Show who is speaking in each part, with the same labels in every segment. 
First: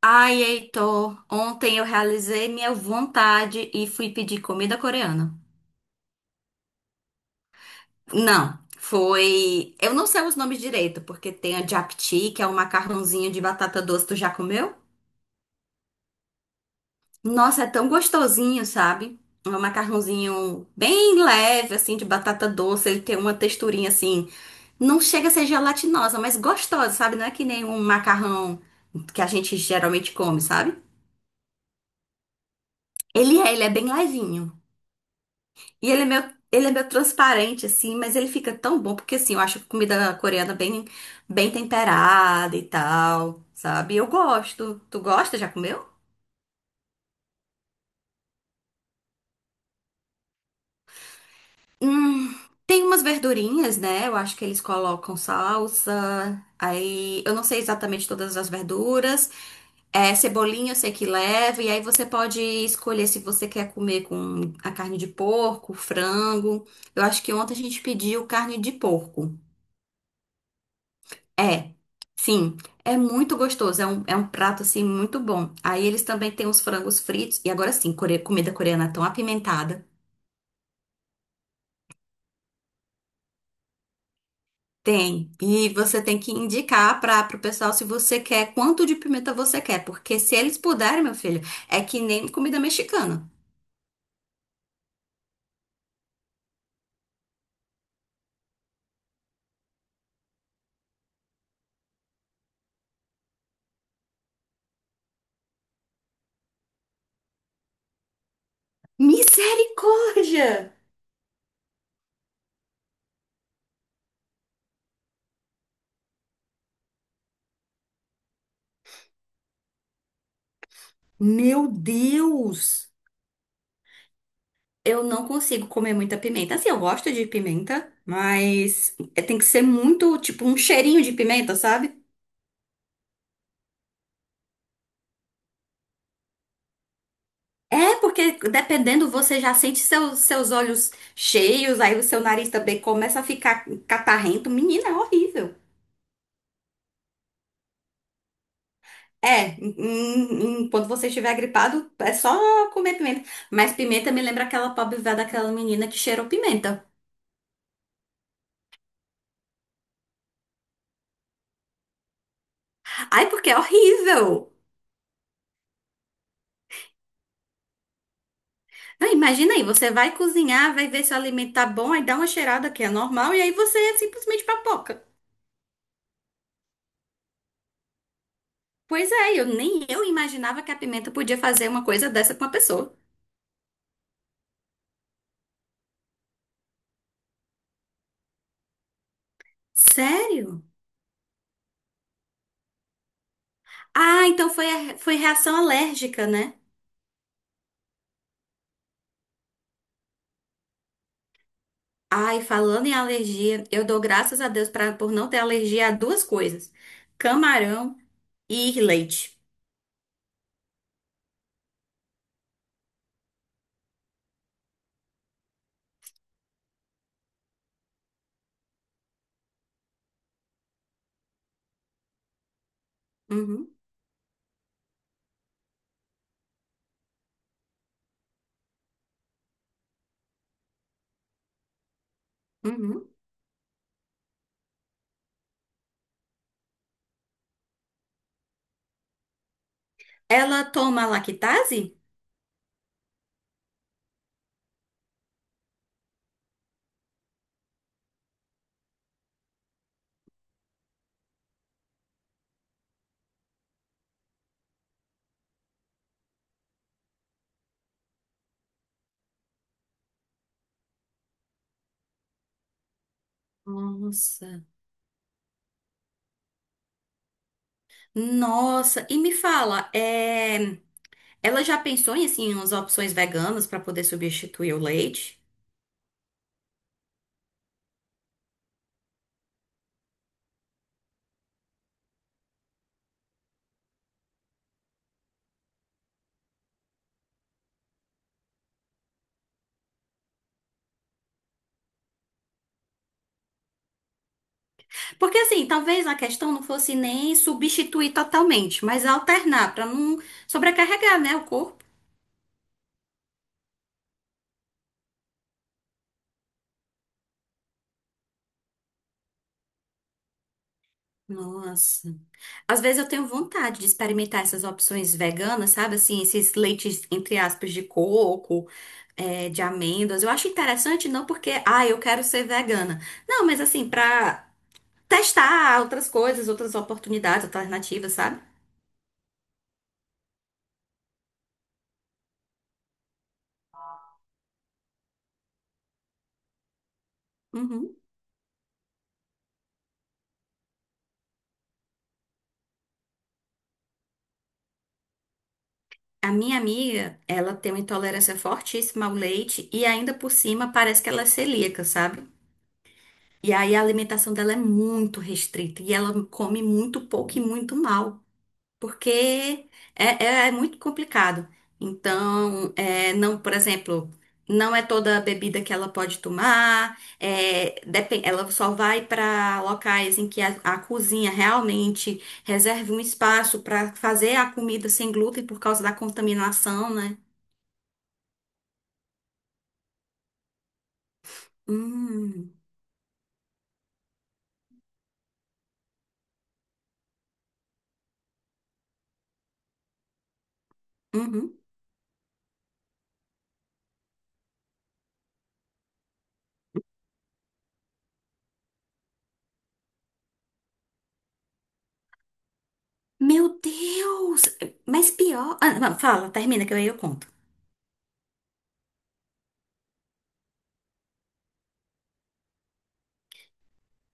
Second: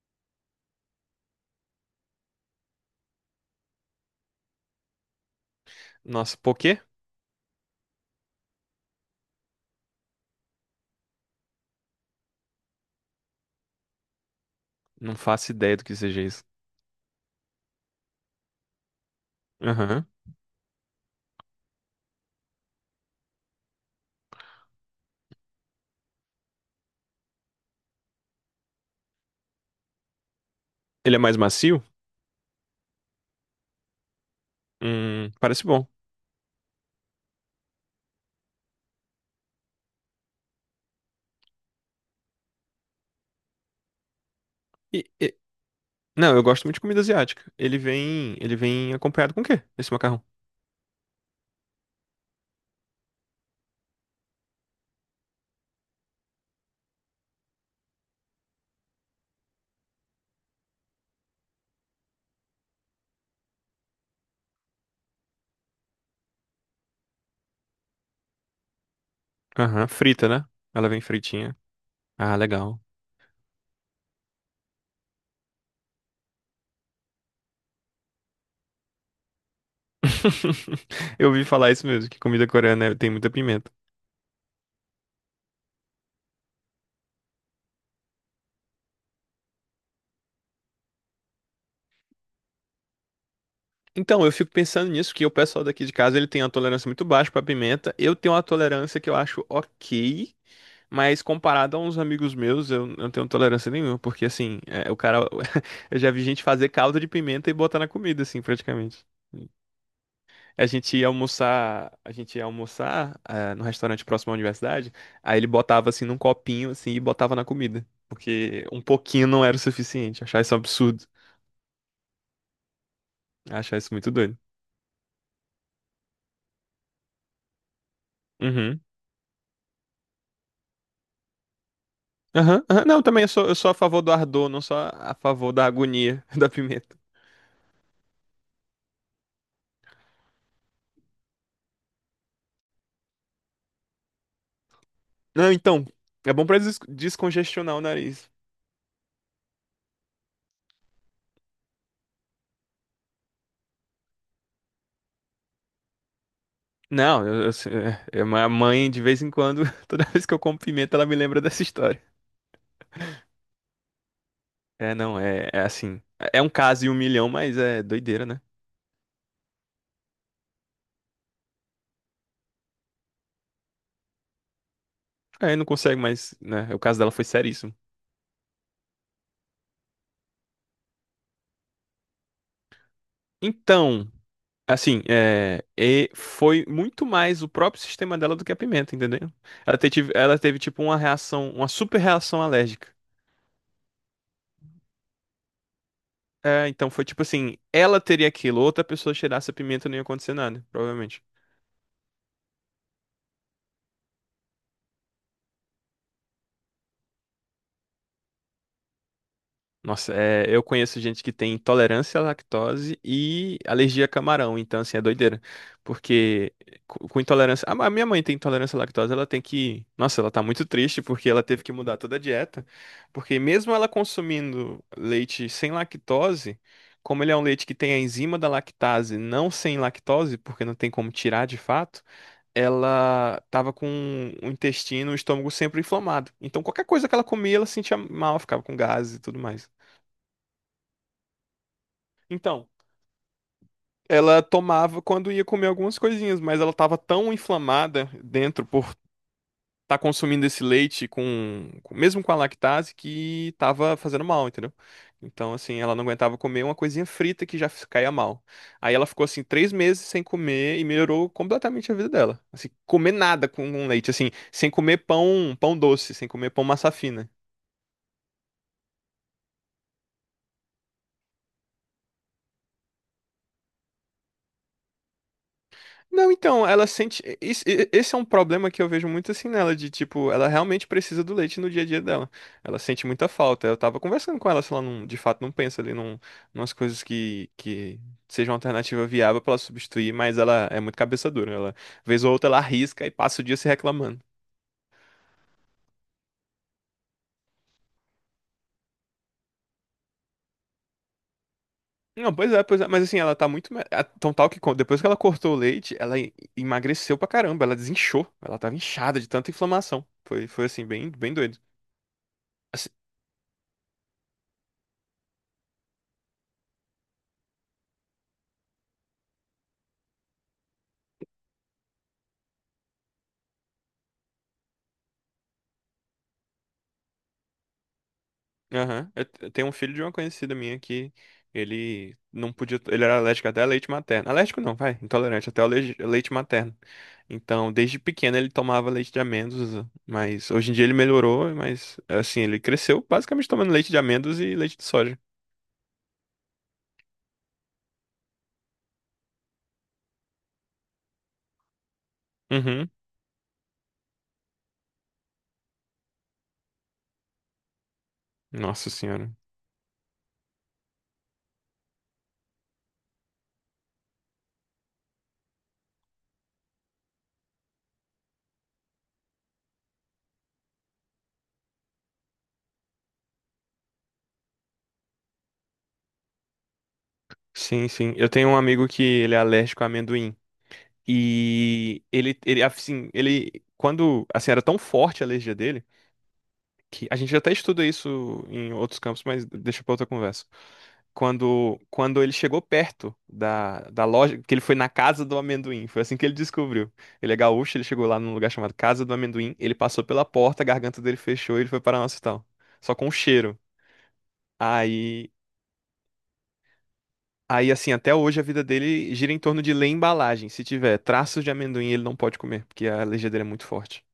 Speaker 1: Ai, Heitor, ontem eu realizei minha vontade e fui pedir comida coreana.
Speaker 2: Nossa, poquê?
Speaker 1: Não, foi. Eu não sei os nomes direito, porque tem a japchae, que é um macarrãozinho de batata doce. Tu já comeu?
Speaker 2: Não faço ideia do que seja isso.
Speaker 1: Nossa, é tão gostosinho, sabe? É um
Speaker 2: Aham.
Speaker 1: macarrãozinho bem leve, assim, de batata doce. Ele tem uma texturinha assim. Não chega a ser gelatinosa, mas gostosa, sabe? Não é que nem um macarrão que a gente geralmente come, sabe?
Speaker 2: Ele é mais macio?
Speaker 1: Ele é bem levinho.
Speaker 2: Parece bom.
Speaker 1: E ele é meio transparente, assim, mas ele fica tão bom, porque assim, eu acho a comida coreana bem temperada e tal, sabe? Eu gosto. Tu
Speaker 2: E- e-
Speaker 1: gosta? Já comeu?
Speaker 2: Não, eu gosto muito de comida asiática. Ele vem acompanhado com o quê? Esse macarrão?
Speaker 1: Hum, Tem umas verdurinhas, né? Eu acho que eles colocam salsa. Aí, eu não sei exatamente todas as verduras. É, cebolinha eu sei que leva. E aí você pode escolher se você quer comer com a carne de porco, frango. Eu acho que ontem a gente pediu carne de porco.
Speaker 2: Aham, frita, né? Ela vem fritinha.
Speaker 1: É,
Speaker 2: Ah,
Speaker 1: sim,
Speaker 2: legal.
Speaker 1: é muito gostoso, é um prato assim muito bom. Aí eles também têm os frangos fritos, e agora sim, comida coreana tão apimentada.
Speaker 2: Eu ouvi falar isso mesmo, que comida coreana é, tem muita pimenta.
Speaker 1: Tem, e você tem que indicar para o pessoal se você quer, quanto de pimenta você quer, porque se eles puderem, meu filho, é que nem comida mexicana.
Speaker 2: Então, eu fico pensando nisso, que o pessoal daqui de casa, ele tem uma tolerância muito baixa pra pimenta. Eu tenho uma tolerância que eu acho ok. Mas comparado a uns amigos meus, eu não tenho tolerância nenhuma, porque assim, é, o cara. Eu já vi gente fazer caldo de pimenta e botar na comida, assim, praticamente. A
Speaker 1: Misericórdia!
Speaker 2: gente ia almoçar, a gente ia almoçar, ah, no restaurante próximo à universidade, aí ele botava assim num copinho, assim, e botava na comida. Porque um pouquinho não era o suficiente. Achar isso um absurdo.
Speaker 1: Meu Deus!
Speaker 2: Achar isso muito doido.
Speaker 1: Eu não consigo comer muita pimenta. Assim, eu gosto de pimenta,
Speaker 2: Uhum.
Speaker 1: mas tem que ser muito, tipo, um cheirinho de pimenta, sabe?
Speaker 2: Aham, aham. Não, também eu sou, a favor do ardor, não sou a favor da agonia da pimenta.
Speaker 1: É, porque dependendo, você já sente seus olhos cheios, aí o seu nariz também começa a ficar catarrento. Menina, é
Speaker 2: Não,
Speaker 1: horrível.
Speaker 2: então, é bom pra descongestionar o nariz.
Speaker 1: É, quando você estiver gripado, é só comer pimenta. Mas pimenta me lembra aquela pobre véia daquela menina que cheirou pimenta.
Speaker 2: Não, minha mãe, de vez em quando, toda vez que eu como pimenta, ela me lembra dessa história.
Speaker 1: Ai, porque é horrível.
Speaker 2: É, não, é assim. É um caso e 1 milhão, mas é doideira, né?
Speaker 1: Não, imagina aí, você vai cozinhar, vai ver se o alimento tá bom, aí dá uma cheirada que é normal, e aí você é simplesmente papoca.
Speaker 2: Aí não consegue mais, né? O caso dela foi seríssimo.
Speaker 1: Pois é, eu nem eu imaginava que a pimenta podia fazer uma coisa dessa com uma pessoa.
Speaker 2: Então, assim, e foi muito mais o próprio sistema dela do que a pimenta, entendeu? Ela teve
Speaker 1: Sério?
Speaker 2: tipo uma reação, uma super reação alérgica.
Speaker 1: Ah, então foi, foi reação alérgica, né?
Speaker 2: É, então foi tipo assim, ela teria aquilo, outra pessoa cheirasse a pimenta não ia acontecer nada, provavelmente.
Speaker 1: Ai, falando em alergia, eu dou graças a Deus por não ter alergia a duas coisas: camarão e leite.
Speaker 2: Nossa, é, eu conheço gente que tem intolerância à lactose e alergia a camarão, então assim, é doideira. Porque com intolerância. A minha mãe tem intolerância à lactose, ela tem que. Nossa, ela tá muito triste porque ela teve que mudar toda a dieta. Porque mesmo
Speaker 1: Uhum,
Speaker 2: ela consumindo leite sem lactose, como ele é um leite que tem a enzima da lactase, não sem lactose, porque não tem como tirar de fato,
Speaker 1: uhum.
Speaker 2: ela tava com o intestino, o estômago sempre inflamado. Então qualquer coisa que ela comia, ela sentia mal, ficava com gases e tudo mais.
Speaker 1: Ela toma lactase?
Speaker 2: Então, ela tomava quando ia comer algumas coisinhas, mas ela tava tão inflamada dentro por estar consumindo esse leite mesmo com a lactase que tava fazendo mal, entendeu? Então, assim, ela não aguentava comer uma coisinha frita que já caía mal. Aí ela ficou assim 3 meses sem comer e melhorou completamente a vida dela. Assim, comer nada com leite, assim,
Speaker 1: Nossa.
Speaker 2: sem comer pão, pão doce, sem comer pão massa fina.
Speaker 1: Nossa, e me fala, é, ela já pensou em assim umas opções veganas para poder substituir o leite?
Speaker 2: Não, então, ela sente. Esse é um problema que eu vejo muito assim nela, de tipo, ela realmente precisa do leite no dia a dia dela. Ela sente muita falta. Eu tava conversando com ela, se ela não, de fato não pensa ali umas coisas que sejam uma alternativa viável pra ela substituir, mas ela é muito cabeça dura. Ela, vez ou outra, ela arrisca e passa o dia se reclamando.
Speaker 1: Porque assim, talvez a questão não fosse nem substituir totalmente, mas alternar para não sobrecarregar, né, o corpo.
Speaker 2: Não, pois é, mas assim, ela tá muito. Tão tal que depois que ela cortou o leite, ela emagreceu pra caramba, ela desinchou. Ela tava inchada de tanta inflamação. Foi assim, bem, bem doido.
Speaker 1: Nossa. Às vezes eu tenho vontade de experimentar essas opções veganas, sabe? Assim, esses leites, entre aspas, de coco, é, de amêndoas. Eu acho interessante, não porque, ah, eu quero ser vegana. Não, mas assim, pra testar outras coisas, outras oportunidades, alternativas, sabe?
Speaker 2: Aham. Eu tenho um filho de uma conhecida minha que ele não podia. Ele era alérgico até a leite materno. Alérgico não, vai. Intolerante até ao leite, leite materno. Então,
Speaker 1: Uhum.
Speaker 2: desde pequeno ele tomava leite de amêndoas, mas hoje em dia ele melhorou, mas assim, ele cresceu basicamente tomando leite de amêndoas e leite de soja.
Speaker 1: A minha amiga, ela tem uma intolerância fortíssima ao leite e ainda por cima parece que ela é celíaca, sabe?
Speaker 2: Uhum.
Speaker 1: E aí a alimentação dela é muito restrita e ela come muito pouco e muito mal.
Speaker 2: Nossa senhora.
Speaker 1: Porque é, é muito complicado. Então, é, não, por exemplo, não é toda a bebida que ela pode tomar, é, ela só vai para locais em que a cozinha realmente reserve um espaço para fazer a comida sem glúten por causa da contaminação, né?
Speaker 2: Sim, sim. Eu tenho um amigo que ele é alérgico a amendoim. E ele,
Speaker 1: Hum,
Speaker 2: ele assim, ele. Quando, assim, era tão forte a alergia dele, que a gente até estuda isso em outros campos, mas deixa para outra conversa.
Speaker 1: uhum.
Speaker 2: Quando ele chegou perto da loja, que ele foi na casa do amendoim, foi assim que ele descobriu. Ele é gaúcho, ele chegou lá num lugar chamado Casa do Amendoim, ele passou pela porta, a garganta dele fechou e ele foi para nosso hospital. Só com o
Speaker 1: Meu
Speaker 2: cheiro.
Speaker 1: Deus! Mas
Speaker 2: Aí
Speaker 1: pior. Ah, não, fala, termina que aí eu conto.
Speaker 2: Aí, assim, até hoje a vida dele gira em torno de ler embalagem. Se tiver traços de amendoim, ele não pode comer, porque a alergia dele é muito forte.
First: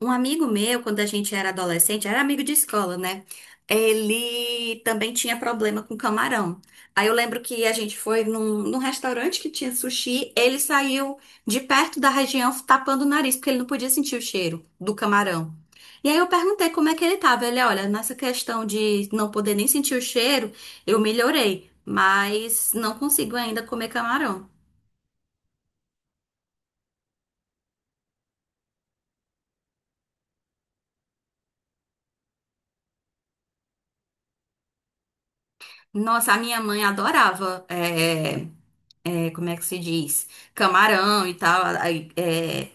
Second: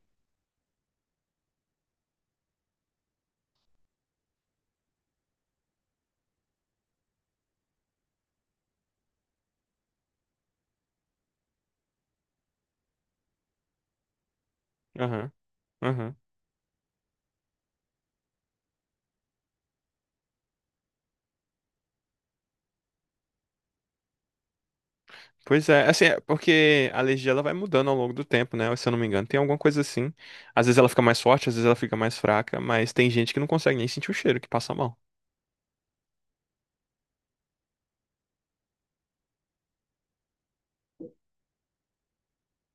Speaker 1: Um amigo meu, quando a gente era adolescente, era amigo de escola, né? Ele também tinha problema com camarão. Aí eu lembro que a gente foi num restaurante que tinha sushi, ele saiu de perto da região tapando o nariz, porque ele não podia sentir o cheiro do
Speaker 2: Aham,
Speaker 1: camarão. E
Speaker 2: aham.
Speaker 1: aí eu perguntei como é que ele tava. Ele, olha, nessa questão de não poder nem sentir o cheiro, eu melhorei, mas não consigo ainda comer camarão.
Speaker 2: Pois é, assim, é porque a alergia ela vai mudando ao longo do tempo, né? Se eu não me engano, tem alguma coisa assim. Às vezes ela fica mais forte, às vezes ela fica mais fraca, mas tem gente que não consegue nem sentir o cheiro, que passa mal.
Speaker 1: Nossa, a minha mãe adorava. É, como é que se diz? Camarão e tal. Aí, é,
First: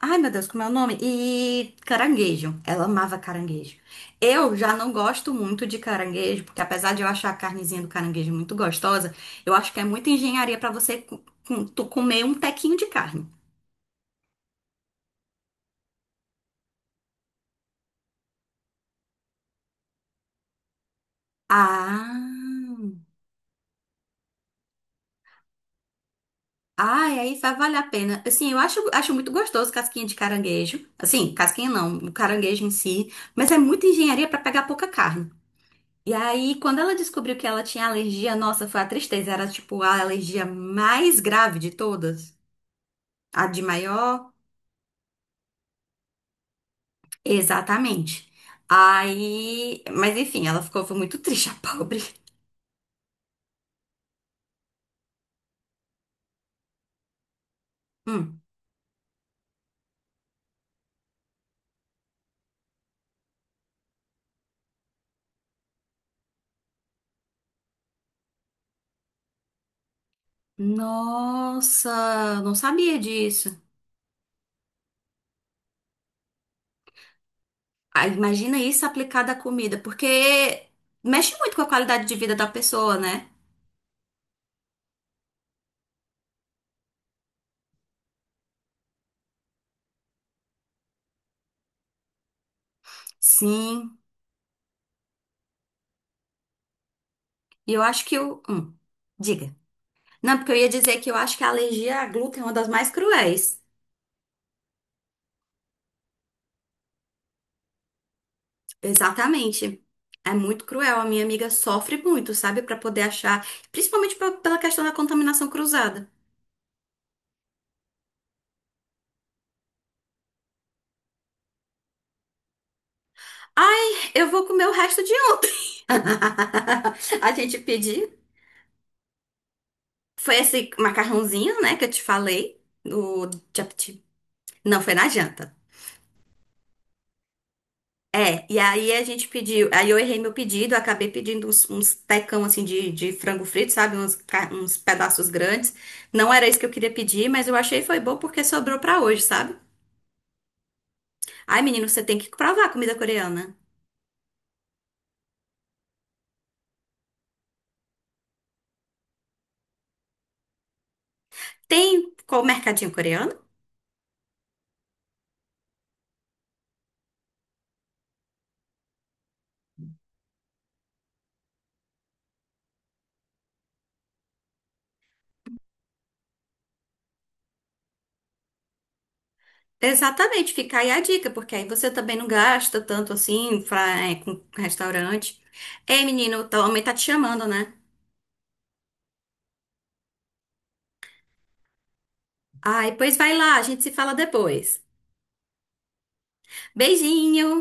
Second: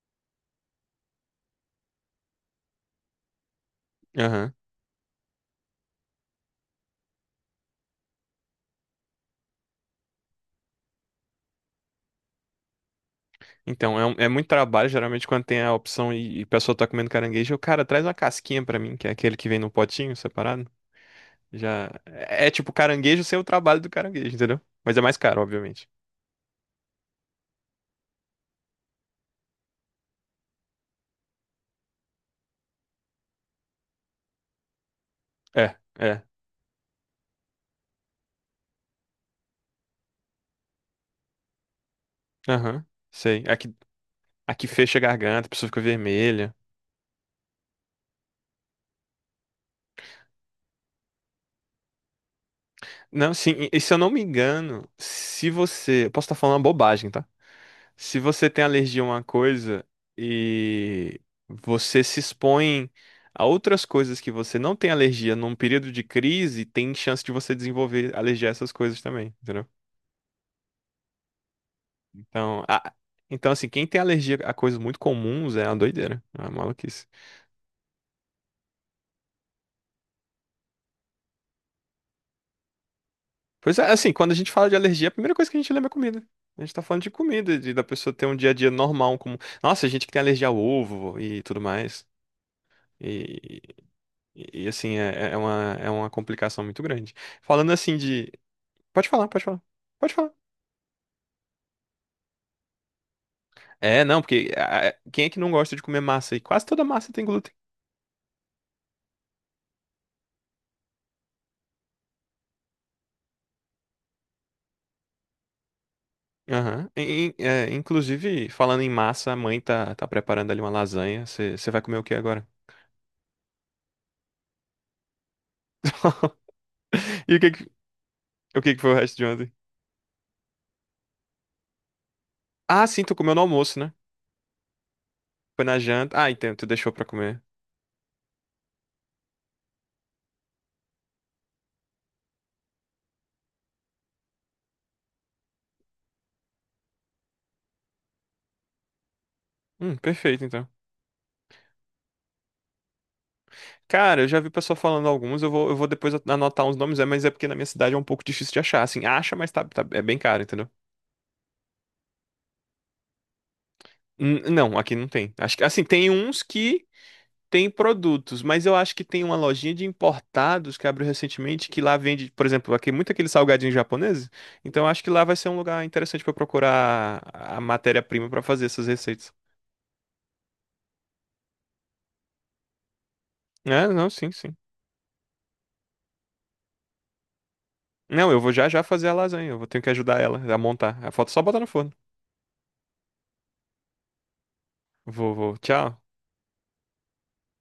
Speaker 1: ai, meu Deus, como é o nome? E caranguejo. Ela amava caranguejo.
Speaker 2: Aham.
Speaker 1: Eu já não gosto muito de caranguejo, porque apesar de eu achar a carnezinha do caranguejo muito gostosa, eu acho que é muita engenharia pra você tu comer um tequinho de carne.
Speaker 2: Então, é muito trabalho, geralmente, quando tem a opção e a pessoa tá comendo caranguejo, o cara traz uma casquinha pra mim, que é aquele que vem no potinho separado. Já. É, é tipo
Speaker 1: Ah,
Speaker 2: caranguejo sem o trabalho do caranguejo, entendeu? Mas é mais caro, obviamente.
Speaker 1: ai, aí vai valer a pena. Assim, eu acho muito gostoso casquinha de caranguejo. Assim, casquinha não, o caranguejo em si. Mas é muita engenharia pra pegar pouca carne.
Speaker 2: É,
Speaker 1: E
Speaker 2: é.
Speaker 1: aí, quando ela descobriu que ela tinha alergia, nossa, foi a tristeza. Era tipo a alergia mais grave de todas.
Speaker 2: Aham. Sei.
Speaker 1: A de
Speaker 2: Aqui,
Speaker 1: maior?
Speaker 2: aqui fecha a garganta, a pessoa fica vermelha.
Speaker 1: Exatamente. Aí. Mas enfim, ela ficou foi muito triste, a pobre.
Speaker 2: Não, sim, e se eu não me engano, se você. Eu Posso estar falando uma bobagem, tá? Se
Speaker 1: Hum.
Speaker 2: você tem alergia a uma coisa e você se expõe a outras coisas que você não tem alergia num período de crise, tem chance de você desenvolver alergia a essas coisas também, entendeu?
Speaker 1: Nossa, não
Speaker 2: Então,
Speaker 1: sabia
Speaker 2: então
Speaker 1: disso.
Speaker 2: assim, quem tem alergia a coisas muito comuns é uma doideira, é uma maluquice.
Speaker 1: Ah, imagina isso aplicado à comida, porque mexe muito com a qualidade de vida da pessoa, né?
Speaker 2: Pois é, assim, quando a gente fala de alergia, a primeira coisa que a gente lembra é comida. A gente tá falando de comida, de da pessoa ter um dia a dia normal, como. Nossa, gente que tem alergia ao ovo e tudo mais. E,
Speaker 1: Sim.
Speaker 2: e, assim, é uma complicação muito grande. Falando
Speaker 1: E eu
Speaker 2: assim
Speaker 1: acho que
Speaker 2: de.
Speaker 1: o.
Speaker 2: Pode falar, pode
Speaker 1: Diga.
Speaker 2: falar. Pode falar.
Speaker 1: Não, porque eu ia dizer que eu acho que a alergia a glúten é uma das mais cruéis.
Speaker 2: É, não, porque ah, quem é que não gosta de comer massa? E quase toda massa tem glúten.
Speaker 1: Exatamente. É muito cruel. A minha amiga sofre muito, sabe? Pra poder achar, principalmente pela questão da contaminação cruzada.
Speaker 2: Aham. E, inclusive, falando em massa, a mãe tá, preparando ali uma lasanha. Você vai comer o que agora?
Speaker 1: Ai, eu vou comer o resto de ontem. A
Speaker 2: E o que
Speaker 1: gente
Speaker 2: que,
Speaker 1: pediu.
Speaker 2: o que que foi o resto de ontem?
Speaker 1: Foi esse macarrãozinho, né, que eu te falei,
Speaker 2: Ah, sim, tu
Speaker 1: do
Speaker 2: comeu no almoço, né?
Speaker 1: chapati. Não, foi na janta.
Speaker 2: Foi na janta. Ah, então, tu deixou pra comer.
Speaker 1: É, e aí a gente pediu, aí eu errei meu pedido, eu acabei pedindo uns tecão assim de frango frito, sabe? Uns, uns pedaços grandes. Não era isso que eu queria pedir, mas eu achei foi bom porque sobrou pra hoje, sabe?
Speaker 2: Perfeito, então.
Speaker 1: Ai, menino, você tem que provar a comida coreana.
Speaker 2: Cara, eu já vi pessoa falando alguns, eu vou depois anotar uns nomes, mas é porque na minha cidade é um pouco difícil de achar, assim, acha, mas tá, é bem caro, entendeu?
Speaker 1: Tem qual mercadinho coreano?
Speaker 2: Não, aqui não tem. Acho que, assim, tem uns que tem produtos, mas eu acho que tem uma lojinha de importados que abriu recentemente, que lá vende, por exemplo, aqui muito aquele salgadinho japonês, então eu acho que lá vai ser um lugar interessante pra eu procurar a matéria-prima pra fazer essas receitas.
Speaker 1: Exatamente, fica aí a dica, porque aí você também não gasta tanto assim
Speaker 2: É,
Speaker 1: pra,
Speaker 2: não,
Speaker 1: é,
Speaker 2: sim,
Speaker 1: com
Speaker 2: sim.
Speaker 1: restaurante. Ei, menino, tua mãe tá te chamando, né?
Speaker 2: Não, eu vou já já fazer a lasanha, eu vou ter que ajudar ela a montar. A foto é só botar no forno.
Speaker 1: Ai, pois vai lá, a gente se fala depois.
Speaker 2: Vou, vou, tchau.
Speaker 1: Beijinho!